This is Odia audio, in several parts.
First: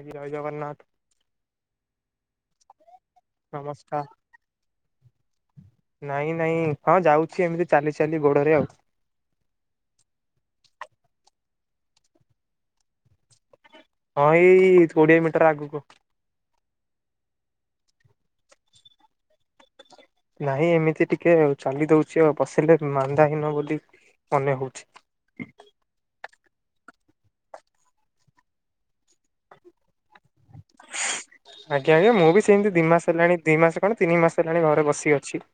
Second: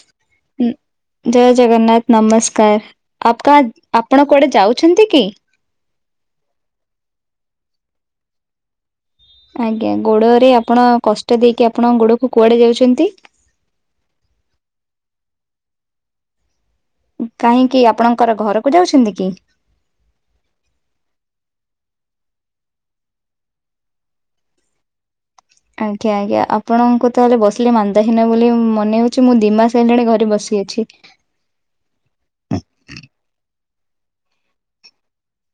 ଆଜ୍ଞା ଜୟ ଜଗନ୍ନାଥ ଜୟ ଜଗନ୍ନାଥ ନମସ୍କାର। ଆପ କା ନମସ୍କାର ଆପଣ କୁଆଡେ ଯାଉଛନ୍ତି କି? ନାଇଁ ନାଇଁ। ହଁ ଯାଉଛି ଏମିତି ଚାଲି ଚାଲି ଗୋଡରେ ଆଉ। ଆଜ୍ଞା। ଗୋଡରେ ଆପଣ କଷ୍ଟ ଦେଇକି ଆପଣ ଗୋଡକୁ କୁଆଡେ ଯାଉଛନ୍ତି? ହଁ ଏଇ କୋଡିଏ ମିଟର ଆଗକୁ। କାହିଁକି ଆପଣଙ୍କର ଘରକୁ ଯାଉଛନ୍ତି କି? ନାଇଁ ଏମିତି ଟିକେ ଆଉ ଚାଲି ଦଉଛି ଆଉ ବସିଲେ ମାନ୍ଦାହୀନ ବୋଲି। ମନେ ହଉଛି। ଆଜ୍ଞା ଆଜ୍ଞା। ଆପଣଙ୍କୁ ତାହେଲେ ବସିଲେ ମାନ୍ଦା ହୀନ ବୋଲି ମନେ ହଉଛି। ମୁଁ ଦି ମାସ ହେଇଲାଣି ଘରେ ବସି ଅଛି। [inaudible] ଆଜ୍ଞା ଆଜ୍ଞା ମୁଁ ବି ସେମିତି ଦି ମାସ ହେଲାଣି ଦି ମାସ କଣ ତିନି ମାସ ହେଲାଣି ଘରେ ବସି ଅଛି।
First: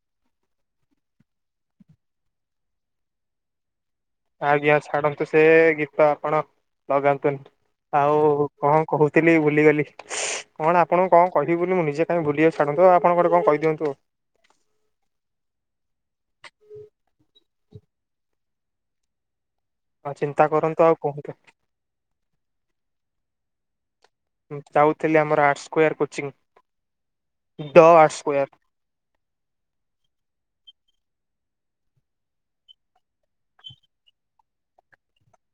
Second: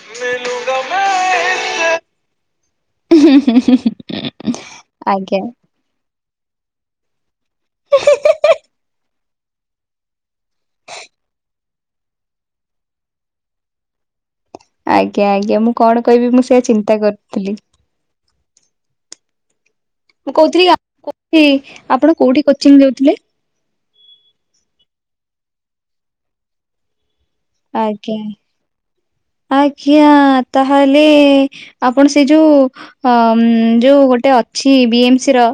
[inaudible] ଆଜ୍ଞା ଛାଡନ୍ତୁ ଆଜ୍ଞା। ସେ ଗୀତ ଆପଣ ଲଗାନ୍ତୁନି। ଆଉ କଣ କହୁଥିଲି ଭୁଲିଗଲି। କଣ ଆପଣଙ୍କୁ କଣ କିହିବି ବୋଲି ମୁଁ ନିଜେ କାଇଁ ଭୁଲିଯାଉଚି, ଛାଡନ୍ତୁ ଆପଣ ଗୋଟେ କଣ କହିଦିଅନ୍ତୁ। ଆଜ୍ଞା ଆଜ୍ଞା ମୁଁ କଣ କହିବି ମୁଁ ସେଆ ଚିନ୍ତା କରୁଥିଲି। ଆଉ ମୁଁ ଚିନ୍ତା କହୁଥିଲି କରନ୍ତୁ ଆଉ କୁହନ୍ତୁ କୋଉଠି ଆପଣ କୋଉଠି କୋଚିଂ ଜାଉଥିଲେ? ଯାଉଥିଲି ଆମର art square coaching. The art ଆଜ୍ଞା। ସ୍କୋୟାର ଆଜ୍ଞା ତାହେଲେ ଆପଣ ସେ ଯୋଉ ଅ ଯୋଉ ଗୋଟେ ଅଛି ବି ଏମ ସି ର।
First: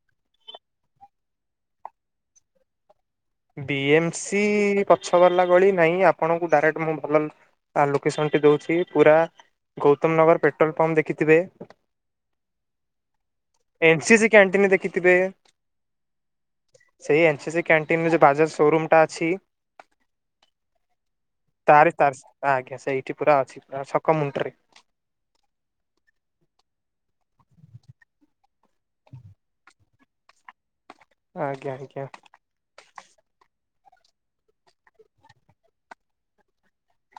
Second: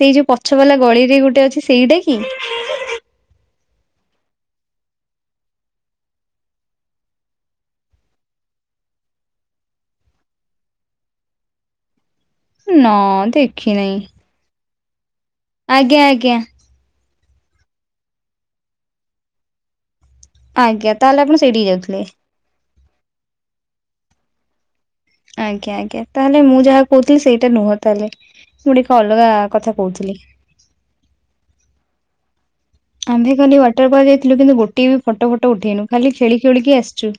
ସେଇ ଯୋଉ ପଛ ବାଲା ଗଳିରେ ଗୋଟେ ଅଛି ସେଇଟା କି? ବି ଏମ ସି ପଛଵାଲା ଗଳି ନାଇଁ ଆପଣଙ୍କୁ ଡାଇରେକ୍ଟ ମୁଁ ଭଲ ଆଉ ଲୋକେସନ ଟି ଦଉଛି ପୁରା ଗୌତମ ନଗର ପେଟ୍ରୋଲ ପମ୍ପ ଦେଖିଥିବେ। ନା ଦେଖି ଏନ୍ ନେଇଁ। ସି ସି କ୍ୟାଣ୍ଟିନ ଦେଖିଥିବେ? ଆଜ୍ଞା ଆଜ୍ଞା। ସେଇ ଏନସିସ କ୍ୟାଣ୍ଟିନରେ ଯଉ ବାଜାଜ ସୋରୁମ ଟା ଅଛି। ଆଜ୍ଞା ତାହେଲେ ଆପଣ ସେଇଠିକି ଯାଉଥିଲେ। ଆ ଆଜ୍ଞା ସେଇଠି ପୁରା ଅଛି ପୁରା ସକ ମୁଣ୍ଡରେ। ଆଜ୍ଞା ଆଜ୍ଞା ତାହେଲେ ମୁଁ ଯାହା କହୁଥିଲି ସେଇଟା ନୁହଁ ତାହେଲେ। ମୁଁଟେ ଏକ ଅଲଗା କଥା କହୁଥିଲି। ଆଜ୍ଞା ଆଜ୍ଞା। ଆମେଭି ଖାଲି ୱାଟର ପାର୍କ ଜାଇଥିଲୁ କିନ୍ତୁ ଗୋଟେ ବି ଫଟ ଫଟ ଉଠେଇନୁ ଖାଲି ଖେଳି ଖେଳିକି ଆସିଚୁ।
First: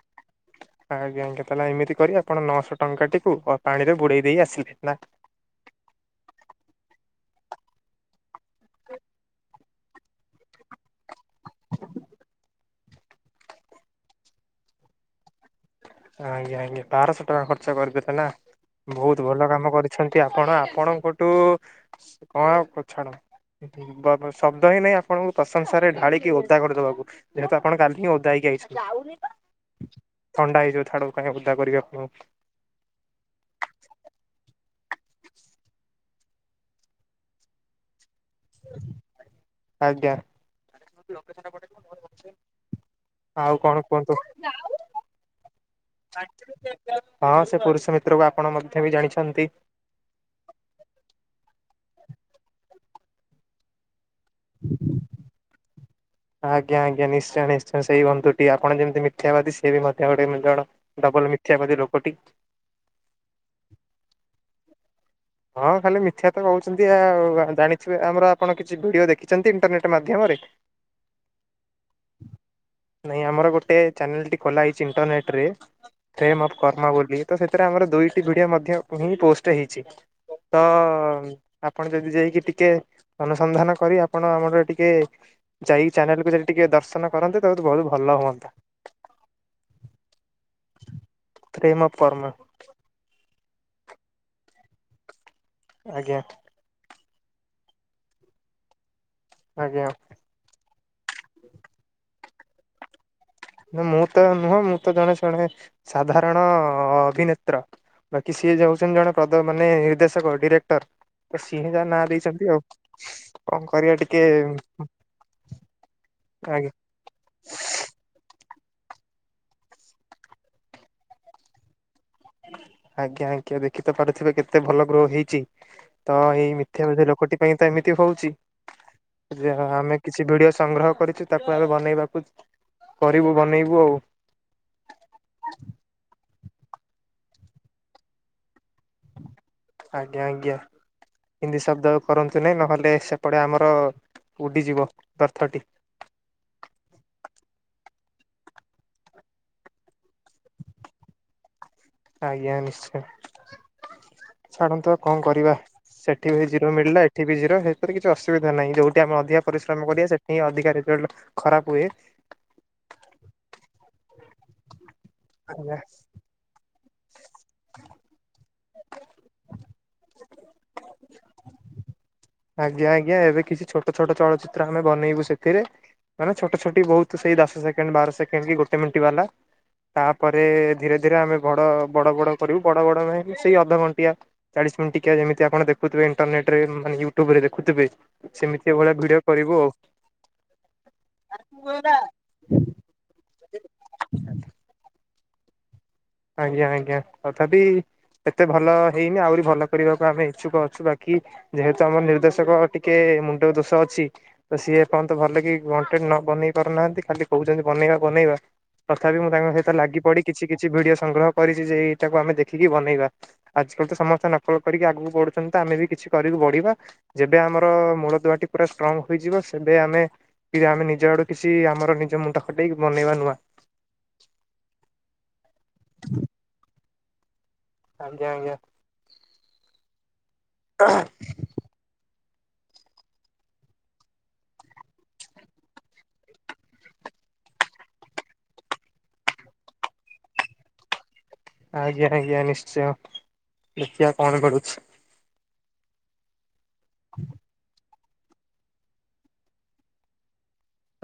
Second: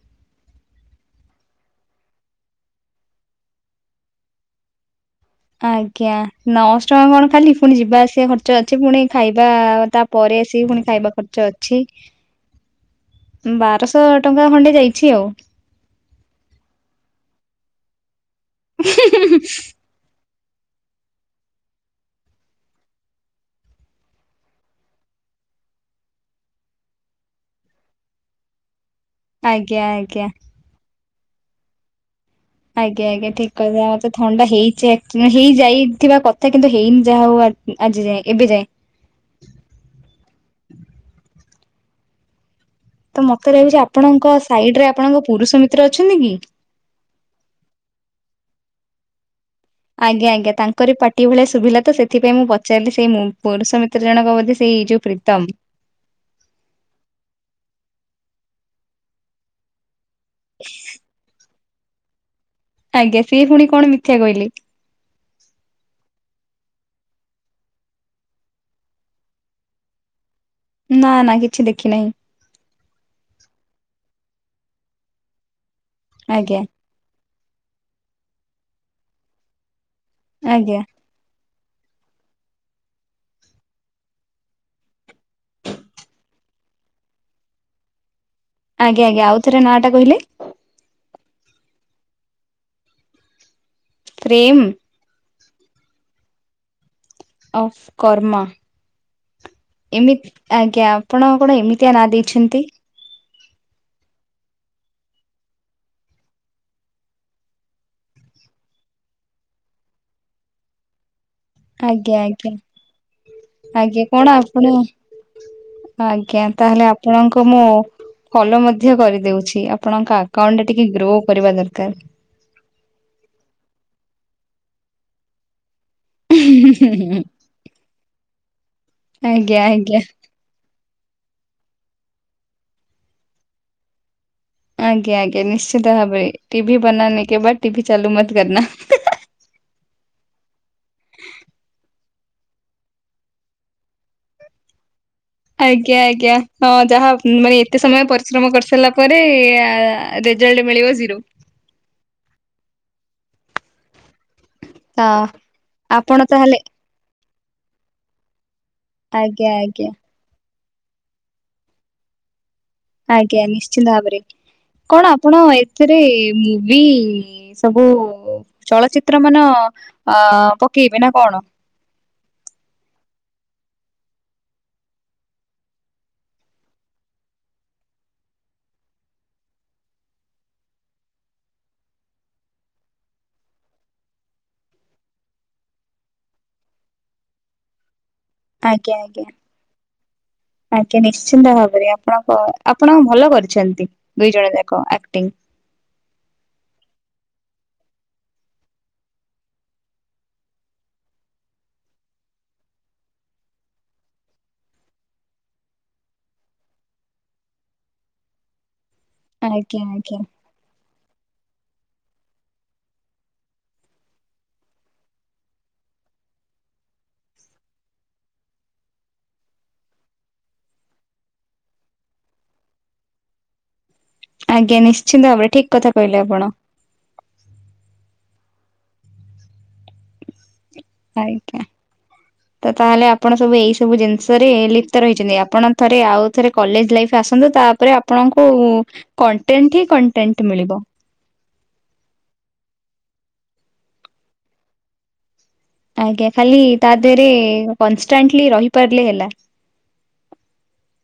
ଆଜ୍ଞା ଆଜ୍ଞା ତାହେଲେ ଏମିତି କରି ଆପଣ ନଅଶହ ଟଙ୍କାଟିକୁ ପାଣିରେ ବୁଡେଇ ଦେଇ ଆସିଲେ ନା? ଆଜ୍ଞା ନଅଶହ ଟଙ୍କା କଣ ଖାଲି ପୁଣି ଯିବା ଆସିବା ଖର୍ଚ୍ଚ ଅଛି ପୁଣି ଖାଇବା ଆ ତା ପରେ ଆସିକି ପୁଣି ଖାଇବା ଖର୍ଚ୍ଚ ଅଛି। ବାରଶହ ଟଙ୍କା ଖଣ୍ଡେ ଯାଇଛି ଆଉ। ଆଜ୍ଞା ଆଜ୍ଞା ବାରଶ ଟଙ୍କା ଖର୍ଚ୍ଚ କରିଦେଲେ ନା ବହୁତ ଭଲ କାମ କରି ଛନ୍ତି ଆପଣ ଆପଣଙ୍କଠୁ କଣ ପଛାଡ଼ ଶବ୍ଦ ହିଁ ନାହିଁ ଆପଣଙ୍କୁ ପ୍ରଶଂସାରେ ଢାଳିକି ଓଦା କରିଦବାକୁ। ଯେହେତୁ ଆପଣ କାଲି ହିଁ ଓଦା ହେଇକି ଆଇଛନ୍ତି। ଆଜ୍ଞା ଆଜ୍ଞା। ଛାଡ଼ନ୍ତୁ କାହିଁକି ଉଦା କରିବି ଆପଣଂକୁ। ଆଜ୍ଞା ଆଜ୍ଞା ଠିକ୍ କଥା ମତେ ଥଣ୍ଡା ହେଇଛି ହେଇଯାଇଥିବା କଥା କିନ୍ତୁ ହେଇନି ଯାହା ହଉ ଆ ଆଜି ଯାଏଁ ଏବେ ଯାଏଁ। ଆଜ୍ଞା। ତ ମତେ ଆଉ କଣ ଲାଗୁଛି କୁହନ୍ତୁ? ଆପଣଙ୍କ ସାଇଡରେ ଆପଣଙ୍କ ପୁରୁଷ ମିତ୍ର ଅଛନ୍ତି କି? ହଁ ସେ ପୁରୁଷ ମିତ୍ର କୁ ଆପଣ ମଧ୍ୟ ବି ଜାଣିଛନ୍ତି। ଆଜ୍ଞା ଆଜ୍ଞା ତାଙ୍କର ପାଟି ଭଳିଆ ସୁଭିଲା ତ ସେଥିପାଇଁ ମୁଁ ପଚାରିଲି ସେଇ ପୁରୁଷ ମିତ୍ର ଜଣକ ବୋ ସେଇଯଉ ପ୍ରୀତମ୍। ଆଜ୍ଞା ଆଜ୍ଞା ନିଶ୍ଚୟ ନିଶ୍ଚୟ ସେଇ ବନ୍ଧୁଟି ଆପଣ ଯେମିତି ମି ମିଥ୍ୟାବାଦୀ ସେ ବି ମଧ୍ୟ ଗୋଟେଏମିତି ବଡ଼ ଡବଲ ମିଥ୍ୟାବାଦୀ ଲୋକଟି। ଆଜ୍ଞା ସିଏ ପୁଣି କଣ ମିଥ୍ୟା କହିଲେ। ହଁ ଖାଲି ମିଥ୍ୟା ତ କହୁଛନ୍ତି ଆଉ ଜାଣିଥିବେ ଆମର ଆପଣ କିଛି ଭିଡିଓ ଦେଖିଛନ୍ତି ଇଣ୍ଟରନେଟ ମାଧ୍ୟମରେ। ନା ନା କିଛି ଦେଖି ନାହିଁ। ନାଇଁ ଆମର ଗୋଟେ ଚ୍ୟାନେଲ ଟି ଖୋଲା ହେଇଛି ଇଣ୍ଟରନେଟ ରେ। ଟ୍ରେମ ଅଫ ଆଜ୍ଞା କର୍ଣ ବୋଲି ତ ସେଥିରେ ଆମର ଦୁଇଟି ଭିଡିଓ ମଧ୍ୟ ହିଁ ପୋଷ୍ଟ ହେଇଛି। ତ ଆଜ୍ଞା ଆପଣ ଯଦି ଯାଇକି ଟିକେ ଅନୁସନ୍ଧାନ କରି ଆପଣ ଆମର ଟିକେ। ଯାଇକି ଚ୍ୟାନେଲକୁ ବି ସେଠି ଟିକେ ଦର୍ଶନ କରନ୍ତେ ତା ବହୁତ ଭଲ ହୁଅନ୍ତା। ଆଜ୍ଞା ଆଜ୍ଞା ଆଉ ଥ ନାଁ ଟା କହିଲେ? ପ୍ରେମ ପରୋମ ପ୍ରେମ ଆଜ୍ଞା। ଅଫ କର୍ମା ଆଜ୍ଞା ଏମିତି ଆଜ୍ଞା, ଆପଣ କଣ ଏମିତିଆ ନା ଦେଇଛନ୍ତି? ମୁଁ ତ ନୁହଁ, ମୁଁ ତ ଜଣେ ଜଣେ ସାଧାରଣ ଅଭିନେତ୍ର ବାକି ସିଏ ଯାଉଛନ୍ତି ଜଣେ [unintelligible] ମାନେ ନିର୍ଦ୍ଦେଶକ ଡିରେକ୍ଟର। ସିଂହେ ଯା ନାଁ ଆଜ୍ଞା ଆଜ୍ଞା ଦେଇଛନ୍ତି, ଆଉ କଣ କରିବା ଆଜ୍ଞା ଟିକେ? କଣ ଆପଣ ଆଜ୍ଞା, ତାହେଲେ ଆପଣଙ୍କ ମୁଁ ଫଲୋ ମଧ୍ୟ କରିଦଉଛି, ଆପଣଙ୍କ ଆକାଉଣ୍ଟ ଟା ଟିକେ ଗ୍ରୋ କରିବା ଦରକାର। ଆଜ୍ଞା ଆଜ୍ଞା, ଦେଖି ତ ପାରୁଥିବେ, କେତେ ଭଲ ଗ୍ରୋ ହେଇଛି, ତ ଏଇ ମିଥ୍ୟା ଲୋକଟି ପାଇଁ ତ ଏମିତି ହଉଛି, ଆଜ୍ଞା ଆମେ ଆଜ୍ଞା କିଛି ଭିଡିଓ ସଂଗ୍ରହ କରିଛୁ। ତାକୁ ଆମେ ବନେଇବାକୁ, କରିବୁ ବନେଇବୁ ଆଉ ଆଜ୍ଞା ଆଜ୍ଞା, ନିଶ୍ଚିତ ଭାବରେ ଟିଭି ବନାନେ କେ ବାଦ୍ ଟିଭି ଚାଲୁ ମତ କରନା। ଆଜ୍ଞା ଆଜ୍ଞା। ହିନ୍ଦୀ ଶବ୍ଦ କରନ୍ତୁ ନି, ନହେଲେ ସେପଟେ ଆମର ଉଡିଯିବ - [unintelligible] ଆଜ୍ଞା ଆଜ୍ଞା, ହଁ ଯାହା ମାନେ ଏତେ ସମୟ ପରିଶ୍ରମ କରିସାରିଲା ପରେ ରେଜଲ୍ଟ ମିଳିବ ଜିରୋ। ଆଜ୍ଞା ନିଶ୍ଚୟ। ଛାଡ଼ନ୍ତୁ ଆଉ ହଁ କଣ କରିବା, ଆପଣ ସେଠି ବି ତାହେଲେ ଜିରୋ ମିଳିଲା ଏଠି ବି ଜିରୋ, ସେଥିରେ କିଛି ଅସୁବିଧା ନାହିଁ ଯୋଉଠି। ସେ ଆମେ ଅଧିକା ଆଜ୍ଞା ଆଜ୍ଞା ପରିଶ୍ରମ କରିବା ସେଠିଁ ଅଧିକ ରେଜଲ୍ଟ ଖରାପ ହୁଏ। ଆଜ୍ଞା, ନିଶିନ୍ତ ଭାବରେ କଣ ଆପଣ ଆଜ୍ଞା। ଏଥିରେ ମୁଭି ଏ ସବୁ ଚଳଚିତ୍ର ମାନ ଅ ପକେଇବେ ନା କଣ? ଆଜ୍ଞା ଆଜ୍ଞା, ଏବେ କିଛି ଛୋଟ ଛୋଟ ଚଳଚିତ୍ର ଆମେ ବନେଇବୁ ସେଥିରେ ମାନେ ଛୋଟ ଛୋଟି ବହୁତ ସେଇ ଦଶ ସେକେଣ୍ଡ ବାର ସେକେଣ୍ଡ କି ଗୋଟେ ମିନିଟ ବାଲା। ତାପରେ ଧୀରେ ଧୀରେ ଆମେ ବଡ ବଡ ବଡ କରିବୁ ବଡ ବଡ ମ ସେଇ ଅଧଘଣ୍ଟିଆ। ଚାଳିଶ ମିନିଟ୍ ଟିଆ ଯେମିତିପଣଖୁଥିବ ଇଣ୍ଟରନେଟ ରୋନେ ୟୁଟ୍ୟୁବରେ ଦେଖୁଥିବେ। ସେ ଭଳିଆ ଆଜ୍ଞା ଭିଡିଓ ଆଜ୍ଞା କରିବୁ ଆଉ ଆଜ୍ଞା ନିଶ୍ଚିନ୍ତ ଭାବରେ, ଆପଣଙ୍କ ଆପଣ ଭଲ କରିଛନ୍ତି ଦୁଇ ଜଣ ଯାକ। ଆକ୍ଟିଂ। ଆଜ୍ଞା ଆଜ୍ଞା ତଥାପି। ଏତେ ଭଲ ହେଇନି ଆହୁରି ଭଲ କରିବାକୁ ଆମେ ଇଛୁକ ଅଛୁ, ବାକି ଯେହେତୁ ଆମର ନିର୍ଦ୍ଦେଶକ ଟିକେ ମୁଣ୍ଡ ଦୋଷ ଅଛି। ତ ସିଏ ଏପଯ୍ୟନ୍ତ ଭଲ କଣ୍ଟିନିଉ ନ ବନେଇ ପାରୁନାହାନ୍ତି, ଖାଲି କହୁଛନ୍ତି ବନେଇବା ବନେଇବା। ତଥାପି ମୁଁ ତାଙ୍କ ସହିତ ଆଜ୍ଞା ଲାଗି ଆଜ୍ଞା ପଡି କିଛି କିଛି ଭିଡିଓ ସଂଗ୍ରହ କରିଛି ଯେ -ଏଇଟାକୁ ଆମେ ଦେଖିକି ବନେଇବା। ଆଜିକାଲି ତ ସମସ୍ତେ ନକଲ କରିକି ଆଗକୁ ବଢୁଛନ୍ତି ତ, ଆମେ ବି କିଛି କରିକି ବଢିବା। ଯେବେ ଆମର ମୂଳ ଦୁଆଟି ପୁରା ଷ୍ଟ୍ରଙ୍ଗ ହୋଇଯିବ, ସେବେ ଆମେ କି ଆମେ ନିଜ ଆଡୁ କିଛି ଆମର ନିଜ ମୁଣ୍ଡ ଖଟେଇକି ବନେଇବା ନୁଆ। ଆଜ୍ଞା ନିଶ୍ଚିନ୍ତ ଭାବରେ, ଠିକ କଥା କହିଲେ ଆପଣ। ଆଜ୍ଞା, ଆଜ୍ଞା। [unintelligible] ଆଜ୍ଞା ତ ତାହେଲେ ଆପଣ ସବୁ ଏଇସବୁ ଜିନିଷରେ ଲିପ୍ତ ରହିଛନ୍ତି। ଆପଣ ଥରେ ଆଉ ଥରେ କଲେଜ ଲାଇଫ୍ ଆସନ୍ତୁ, ତାପରେ ଆପଣଙ୍କୁ କଣ୍ଟେଣ୍ଟ ହିଁ କଣ୍ଟେଣ୍ଟ ମିଳିବ। ଆଜ୍ଞା ଆଜ୍ଞା ନିଶ୍ଚୟ ଦେଖିବା କଣ ଗଡୁଛି। ଆଜ୍ଞା, ଖାଲି ତା ଦେହରେ କନଷ୍ଟାଣ୍ଟଲି ରହିପାରିଲେ ହେଲା।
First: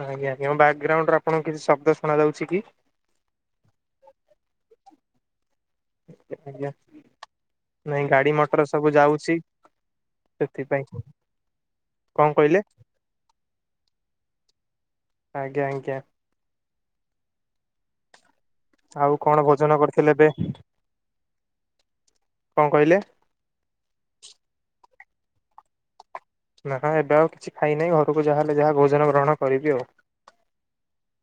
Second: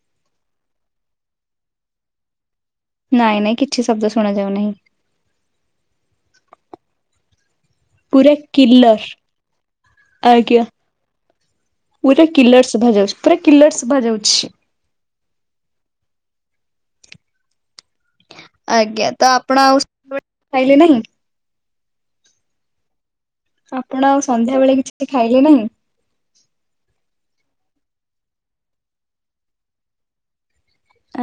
ଆଜ୍ଞ ଆଜ୍ଞା ବ୍ୟାଗଗ୍ରାଉଣ୍ଡ ରେ ଆପଣଙ୍କୁ କିଛି ଶବ୍ଦ ଶୁଣାଯାଉଛି କି? ନାଇଁ ନାଇଁ କିଛି ଶବ୍ଦ ଶୁଣା ଯାଉ ନାହିଁ। ଆଜ୍ଞା। ନାଇଁ ଗାଡି ପୁରା ମଟର ସବୁ କିଲର ଯାଉଛି ଆଜ୍ଞା ସେଥିପାଇଁ। ପୁରା କଣ କହିଲେ? କିଲର୍ ଶୁଭା ଯାଉଛି ପୁରା କିଲର୍ ଶୁଭା ଯାଉଛି। ଆଜ୍ଞା ଆଜ୍ଞା। ଆଜ୍ଞା ଆଉ ତ କଣ ଆପଣ ଭୋଜନ ଆଉ କରିଥିଲେ ଏବେ ଖାଇଲେ ନାହିଁ କଣ କହିଲେ? ଆପଣ ଆଉ ସନ୍ଧ୍ୟା ବେଳେ କିଛି ବି ଖାଇଲେ ନାହିଁ? ନା ଏବେ ଆଉ କିଛି ଖାଇନାହିଁ ଘରକୁ ଯାହାହେଲେ ଯାହା ଭୋଜନ ଗ୍ରହଣ କରିବି ଆଉ।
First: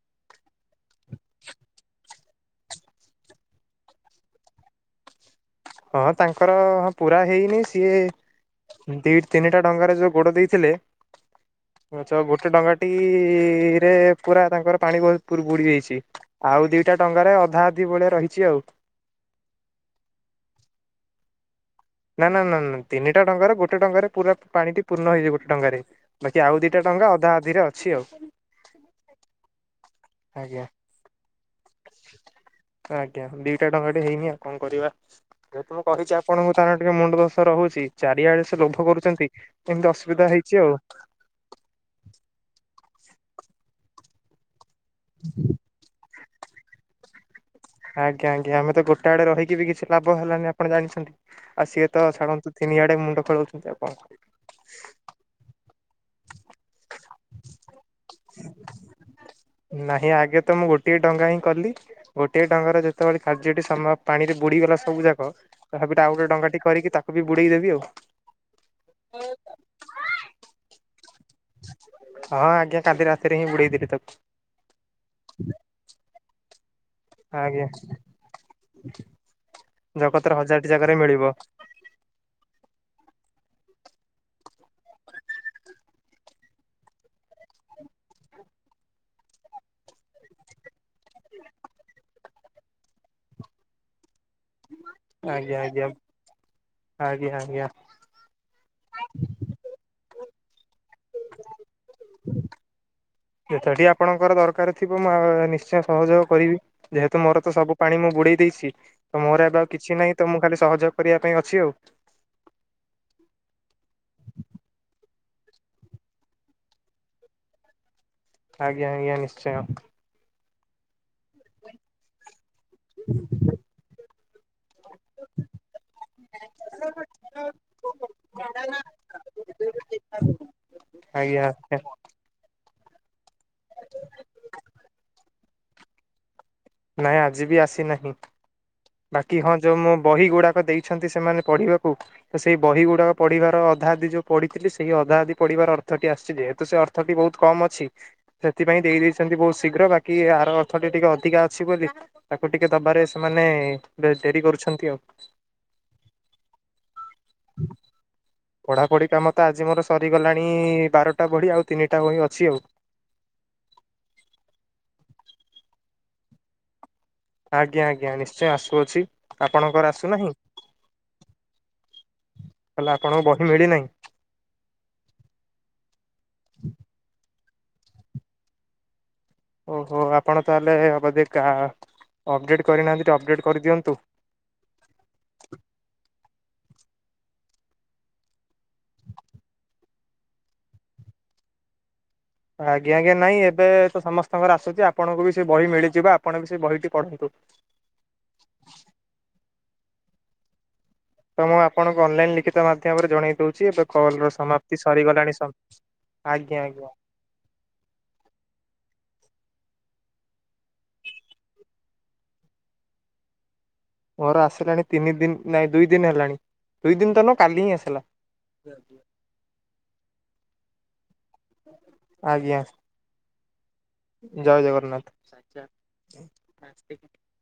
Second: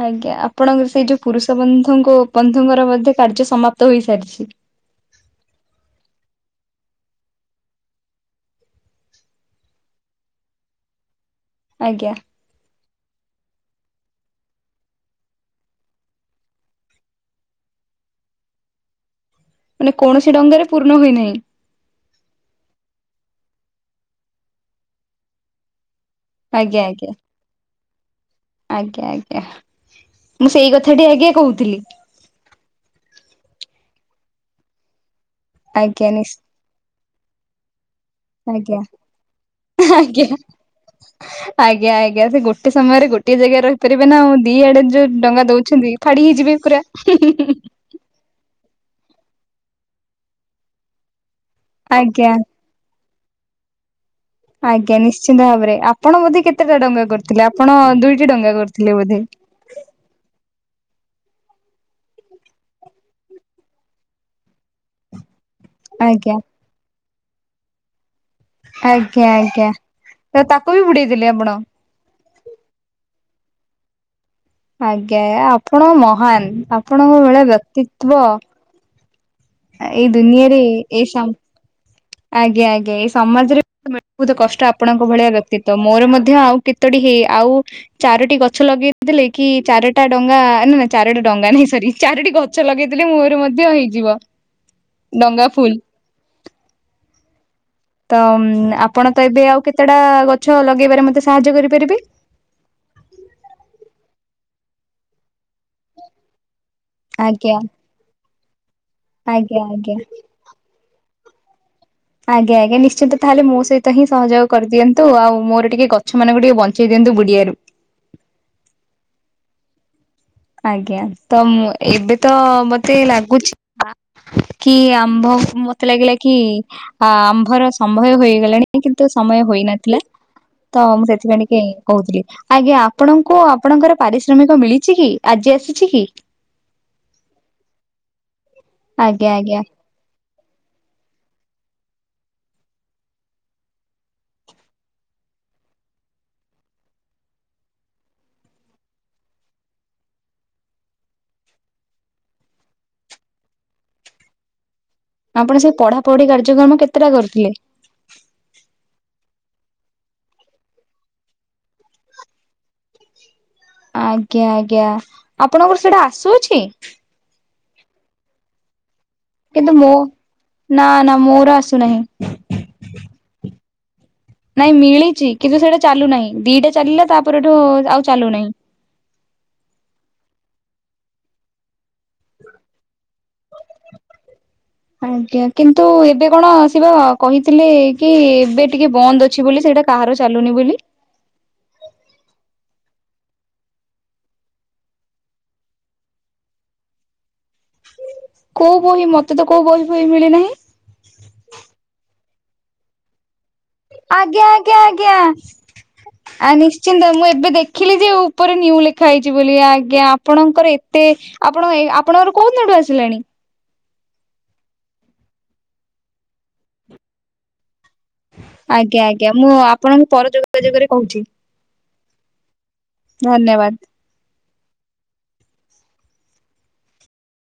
ଆଜ୍ଞା ଆପଣଙ୍କର ସେଇ ଯୋଉ ପୁରୁଷ ବନ୍ଧୁଙ୍କ ବନ୍ଧୁଙ୍କର ମଧ୍ୟ କାର୍ଯ୍ୟ ସମାପ୍ତ ହୋଇସାରିଛି? ହଁ ତାଙ୍କର ହଁ ପୁରା ହେଇନି ସିଏ ଦି ତିନିଟା ଡଙ୍ଗାରେ ଯୋଉ ଗୋଡ ଦେଇଥିଲେ ଆଜ୍ଞା ସବ୍ ବୁ ସେ ଡଙ୍ଗାଟି ରେ ପୁରା ତାଙ୍କର ପାଣି ବହୁତ ବୁଡି ଯାଇଛି। ଆଉ ଦିଟା ଡ଼ଙ୍ଗା ରେ ଅଧା ଅଧି ଭଳିଆ ରହିଛି ଆଉ। ମାନେ କୌଣସି ଡଙ୍ଗାରେ ପୂର୍ଣ୍ଣ ହୋଇନାହିଁ? ନା -ନା- ନା- ନା ତିନିଟା ଡଙ୍ଗାରେ ଗୋଟେ ଡଙ୍ଗାରେ ପୁରା ପାଣିଟି ପୂର୍ଣ୍ଣ ହେଇଚି ଗୋଟେ ଡଙ୍ଗାରେ। ବାକି ଆଉ ଦିଟା ଆଜ୍ଞା ଆଜ୍ଞା। ଡଙ୍ଗା ଅଧା ଅଧିରେ ଅଛି ଆଉ। ଆଜ୍ଞା ଆଜ୍ଞା ମୁଁ ଆଜ୍ଞା ସେଇ କଥାଟି ଆଜ୍ଞା କହୁଥିଲି। ଆଜ୍ଞା ଦିଟା ଡଙ୍ଗାଟି ହେଇନି ଆଉ କଣ କରିବା। ଯେହେତୁ ମୁଁ ଆଜ୍ଞା କହିଛି ନିଶ୍ଚ ଆପଣଙ୍କୁ ତାହାର ଟିକେ ମୁଣ୍ଡ ଦୋଷ ରହୁଚି ଚାରିଆଡେ ସେ ଆଜ୍ଞା ଲୋଭ କରୁଚନ୍ତି ଏମିତି ଆଜ୍ଞା। ଅସୁବିଧା ହେଇଚି ଆଉ। ଆଜ୍ଞା ଆଜ୍ଞା ସେ ଗୋଟେ ସମୟରେ ଗୋଟେ ଜାଗା ରହିପାରିବେ ନା ଆଉ ଦି ଆଡେ ଯୋଉ ଡଙ୍ଗା ଦୋଉଛନ୍ତି ଫାଡି ହେଇଯିବେ ପୁରା। ହିଁ- ହିଁ - ହିଁ। ଆଜ୍ଞା ଆଜ୍ଞା ଆମେ ତ ଗୋଟା ଆଡେ ରହିକି ବି କିଛି ଲାଭ ହେଲାନି ଆପଣ ଜାଣିଛନ୍ତି। ଆଉ ସିଏ ତ ଆଜ୍ଞା ଛାଡନ୍ତୁ ତିନିଆଡେ ମୁଣ୍ଡ ଖେଳଉଛନ୍ତି ଆଉ କଣ କରିବ। ଆଜ୍ଞା ନିଶ୍ଚିନ୍ତ ଭାବରେ ଆପଣ ବୋଧେ କେତେଟା ଡଙ୍ଗା କରିଥିଲେ ଆପଣ ଦୁଇଟି ଡଙ୍ଗା କରିଥିଲେ ବୋଧେ? ନାହିଁ ଆଗେ ତ ମୁଁ ଗୋଟିଏ ଡଙ୍ଗା ହିଁ କଲି ଗୋଟେ ଡଙ୍ଗାରେ ଯେତେବେଳେ କାର୍ଯ୍ୟଟି ସମା ପାଣିରେ ବୁଡିଗଲା ସବୁ ଯାକ ତ ହେପଟେ ଆଉ ଗୋଟେ ଆଜ୍ଞା ଡଙ୍ଗା ଟି କରିକି ତାକୁ ବି ବୁଡେଇ ଦେବି ଆଉ। ଆଜ୍ଞା ଆଜ୍ଞା ତ ତାକୁ ବି ବୁଡେଇ ଦେଲେ ଆପଣ? ହଁ ଆଜ୍ଞା କାଲି ରାତିରେ ହିଁ ବୁଡେଇଦେଲି ତାକୁ। ଆଜ୍ଞା ଆପଣ ମହାନ୍ ଆ ଆଜ୍ଞା ଏଇ ଜଗତର ଦୁନିଆରେ ହଜାରଟି ଜାଗାରେ ଏଇ ସମ୍ ମିଳିବ। ଆଜ୍ଞା ଆଜ୍ଞା ଏଇ ସମାଜରେ ବହୁତ କଷ୍ଟ ଆପଣଙ୍କ ଭଳିଆ ବ୍ୟକ୍ତିତ ମୋର ମଧ୍ୟ ଆଉ କେତୋଟି ହେଇ ଆଉ ଚାରୋଟି ଗଛ ଲଗେଇଦେଲେ କି ଚାରଟା ଡଙ୍ଗା ନା ନା ଚାରଟା ଡଙ୍ଗା ନାଇଁ ସରି ଚାରୋଟି ଗ ଗଛ ଲଗେଇ ଦେଲେ ମୋର ମଧ୍ୟ ହେଇଯିବ। ଡଙ୍ଗା ଆଜ୍ଞା ଫୁଲ -ଆଜ୍ଞା -ଆଜ୍ଞା -ଆଜ୍ଞା। ତ ଆପଣ ତ ଏବେ ଆଉ କେତେଟା ଗଛ ଲଗେଇବାରେ ମତେ ସାହାଯ୍ୟ କରିପାରିବେ? ଯେତଟି ଆପଣଙ୍କର ଦରକାର ଥିବ ମୁଁ ନି ନିଶ୍ଚୟ ସହଯୋଗ କରିବି ଯେହେତୁ ମୋର ତ ଆଜ୍ଞା ସବୁ ପାଣି ମୁଁ ବୁଡେଇ ଦେଇଚି। ତ ମୋର ଆଜ୍ଞା ଏବେ ଆଉ ଆଜ୍ଞା କିଛି ନାହିଁ ତ ମୁଁ ଖାଲି ସହଯୋଗ କରିବା ପାଇଁ ଅଛି ଆଉ। ଆଜ୍ଞା ଆଜ୍ଞା ନିଶ୍ଚିତ ତାହେଲେ ମୋ ସହିତ ହିଁ ସହଯୋଗ କରିଦିଅନ୍ତୁ ଆଉ ମୋର ଟିକେ ଗଛ ମାନଙ୍କୁ ଟିକେ ବଞ୍ଚ ସେ କିନ୍ତୁ ଗୁଡିଆରୁ। ଆଜ୍ଞା ଆଜ୍ଞା ନିଶ୍ଚୟ। ଆଜ୍ଞା ତ ଏବେ ତ ମତେ ଲାଗୁଚି ଆ କି ଆମ୍ଭ ମତେ ଲାଗିଲା କି ଆ ଆମ୍ଭର ସମ୍ଭୟ ହୋଇଗଲାଣି କିନ୍ତୁ ସମୟ ହୋଇନଥିଲା। ତ ମୁଁ ସେଥିପାଇଁ ଆଜ୍ଞା ଟିକେ ଆଜ୍ଞା କହୁଥିଲି। ଆଜ୍ଞା ଆପଣଙ୍କୁ ଆପଣଙ୍କର ପାରିଶ୍ରମିକ ମିଳିଛି କି ଆଜି ଆସିଛି କି? ନାଇଁ ଆଜି ବି ଆସିନାହିଁ ଆଜ୍ଞା ବାକି ହଁ ଆଜ୍ଞା ଯୋଉ ମୁଁ ବହି ଗୁଡାକ ଦେଇ ଅଛନ୍ତି ସେମାନେ ପଢ଼ିବାକୁ। ତ ସେଇ ବହି ଗୁଡାକ ପଢିବାର ଅଧାଅଧି ଯୋଉ ପଢିଥିଲି ସେଇ ଅଧାଅଧି ପଢିବାର ଅର୍ଥ ଟି ଆସିଚି। ଯେହେତୁ ସେ ଅର୍ଥ ଅର୍ଥଟି ବହୁତ କମ୍ ଅଛି। ସେଥିପାଇଁ ଦେଇ ଦେଇଛନ୍ତି ବହୁତ ଶୀଘ୍ର। ବାକି ଏହାର ଆର ଅର୍ଥଟି ଟିକେ ଅଧିକା ଅଛି ବୋଲି ତାକୁ ଟିକେ ଦବାରେ ସେମାନେ ଡେରି କରୁଛନ୍ତି ଆଉ। ଆପଣ ସେ ପଢାପଢି କାର୍ଯ୍ୟକ୍ରମ କେତେଟା କରିଥିଲେ? ପଢ଼ାପଢ଼ି କାମ ତ ଆଜି ମୋର ସରିଗଲାଣି ବାରଟା ବହିି ଆଉ ତିନିଟା ବହି ଅଛି ଆଉ। ଆଜ୍ଞା ଆଜ୍ଞା। ଆପଣଙ୍କର ସେଇଟା ଆସୁଚି? ଆଜ୍ଞା ଆଜ୍ଞା। ନିଶ୍ଚୟ ଆସୁଅଛି। କିନ୍ତୁ ଆପଣଙ୍କର ମୁଁ ଆସୁନାହିଁ ନା ନା ମୋର ଆସୁନାହିଁ। ତାହେଲେ ଆପଣଙ୍କୁ ବହି ମିଳିନାହିଁ? ନାଇଁ ମିଳିଚି। କିନ୍ତୁ ସେଇଟା ଚାଲୁନାହିଁ। ଦିଟା ଚାଲିଲା ତାପରଠୁ ଆଉ ଚାଲୁ ନାହିଁ। ଓହୋ ଆପଣ ତାହେଲେ ବୋଧେ କା ଅପଡ଼େଟ୍ କରିନାହାନ୍ତି ଅପଡ଼େଟ୍ କରିଦିଅନ୍ତୁ। ଆଜ୍ଞା। କିନ୍ତୁ ଏବେ କଣ ସିଏବା କହିଥିଲେ କି ଏବେ ଟିକେ ବନ୍ଦ ଅଛି ବୋଲି ସେଇଟା। କାହାର ଚାଲୁନି ବୋଲି। ଅଜ୍ଞା ଆଜ୍ଞା। ନାଇଁ ଏବେ ତ ସମସ୍ତଙ୍କର ଆସୁଚି ଆପଣଙ୍କୁ ବି ସେ ବହି ମିଳିଯିବ ଆପଣ ବି ସେ ବହିଟି ପଢନ୍ତୁ। କୋଉ ବହି ମତେ ତ କୋଉ ବହି ଫହି ମିଳିନାହିଁ। ତ ମୁଁ ଆପଣଙ୍କୁ ଅନଲାଇନ ଲିଖିତ ମାଧ୍ୟମରେ ଜଣେଇ ଦଉଚି। ଆଜ୍ଞା ଆଜ୍ଞା ଆଜ୍ଞା। ଆ ଆଜ୍ଞା ଆଜ୍ଞା ନିଶ୍ଚିନ୍ତ ମୁଁ ଏବେ ଦେଖିଲି ଯେଉଁ ଉପରେ ନ୍ୟୁ ଲେଖା ହେଇଚି ବୋଲି। ଆଜ୍ଞା ଆପଣଙ୍କର ଏତେ, ଆପଣ ଆପଣଙ୍କର କୋଉ ଦିନଠୁ ଆସିଲାଣି? ମୋର ଆସିଲାଣି ତିନି ଦିନ ନାଇଁ ଦୁଇ ଦିନ ହେଲାଣି। ଦୁଇ ଦିନ ତ ନୁହଁ କାଲି ହିଁ ଆସିଲା। ଆଜ୍ଞା ଆଜ୍ଞା। ମୁଁ ଆପଣଙ୍କୁ ପର ଯୋଗାଯୋଗରେ କହୁଚି। ଆଜ୍ଞା। ଧନ୍ୟବାଦ। ଜୟ ଜଗନ୍ନାଥ।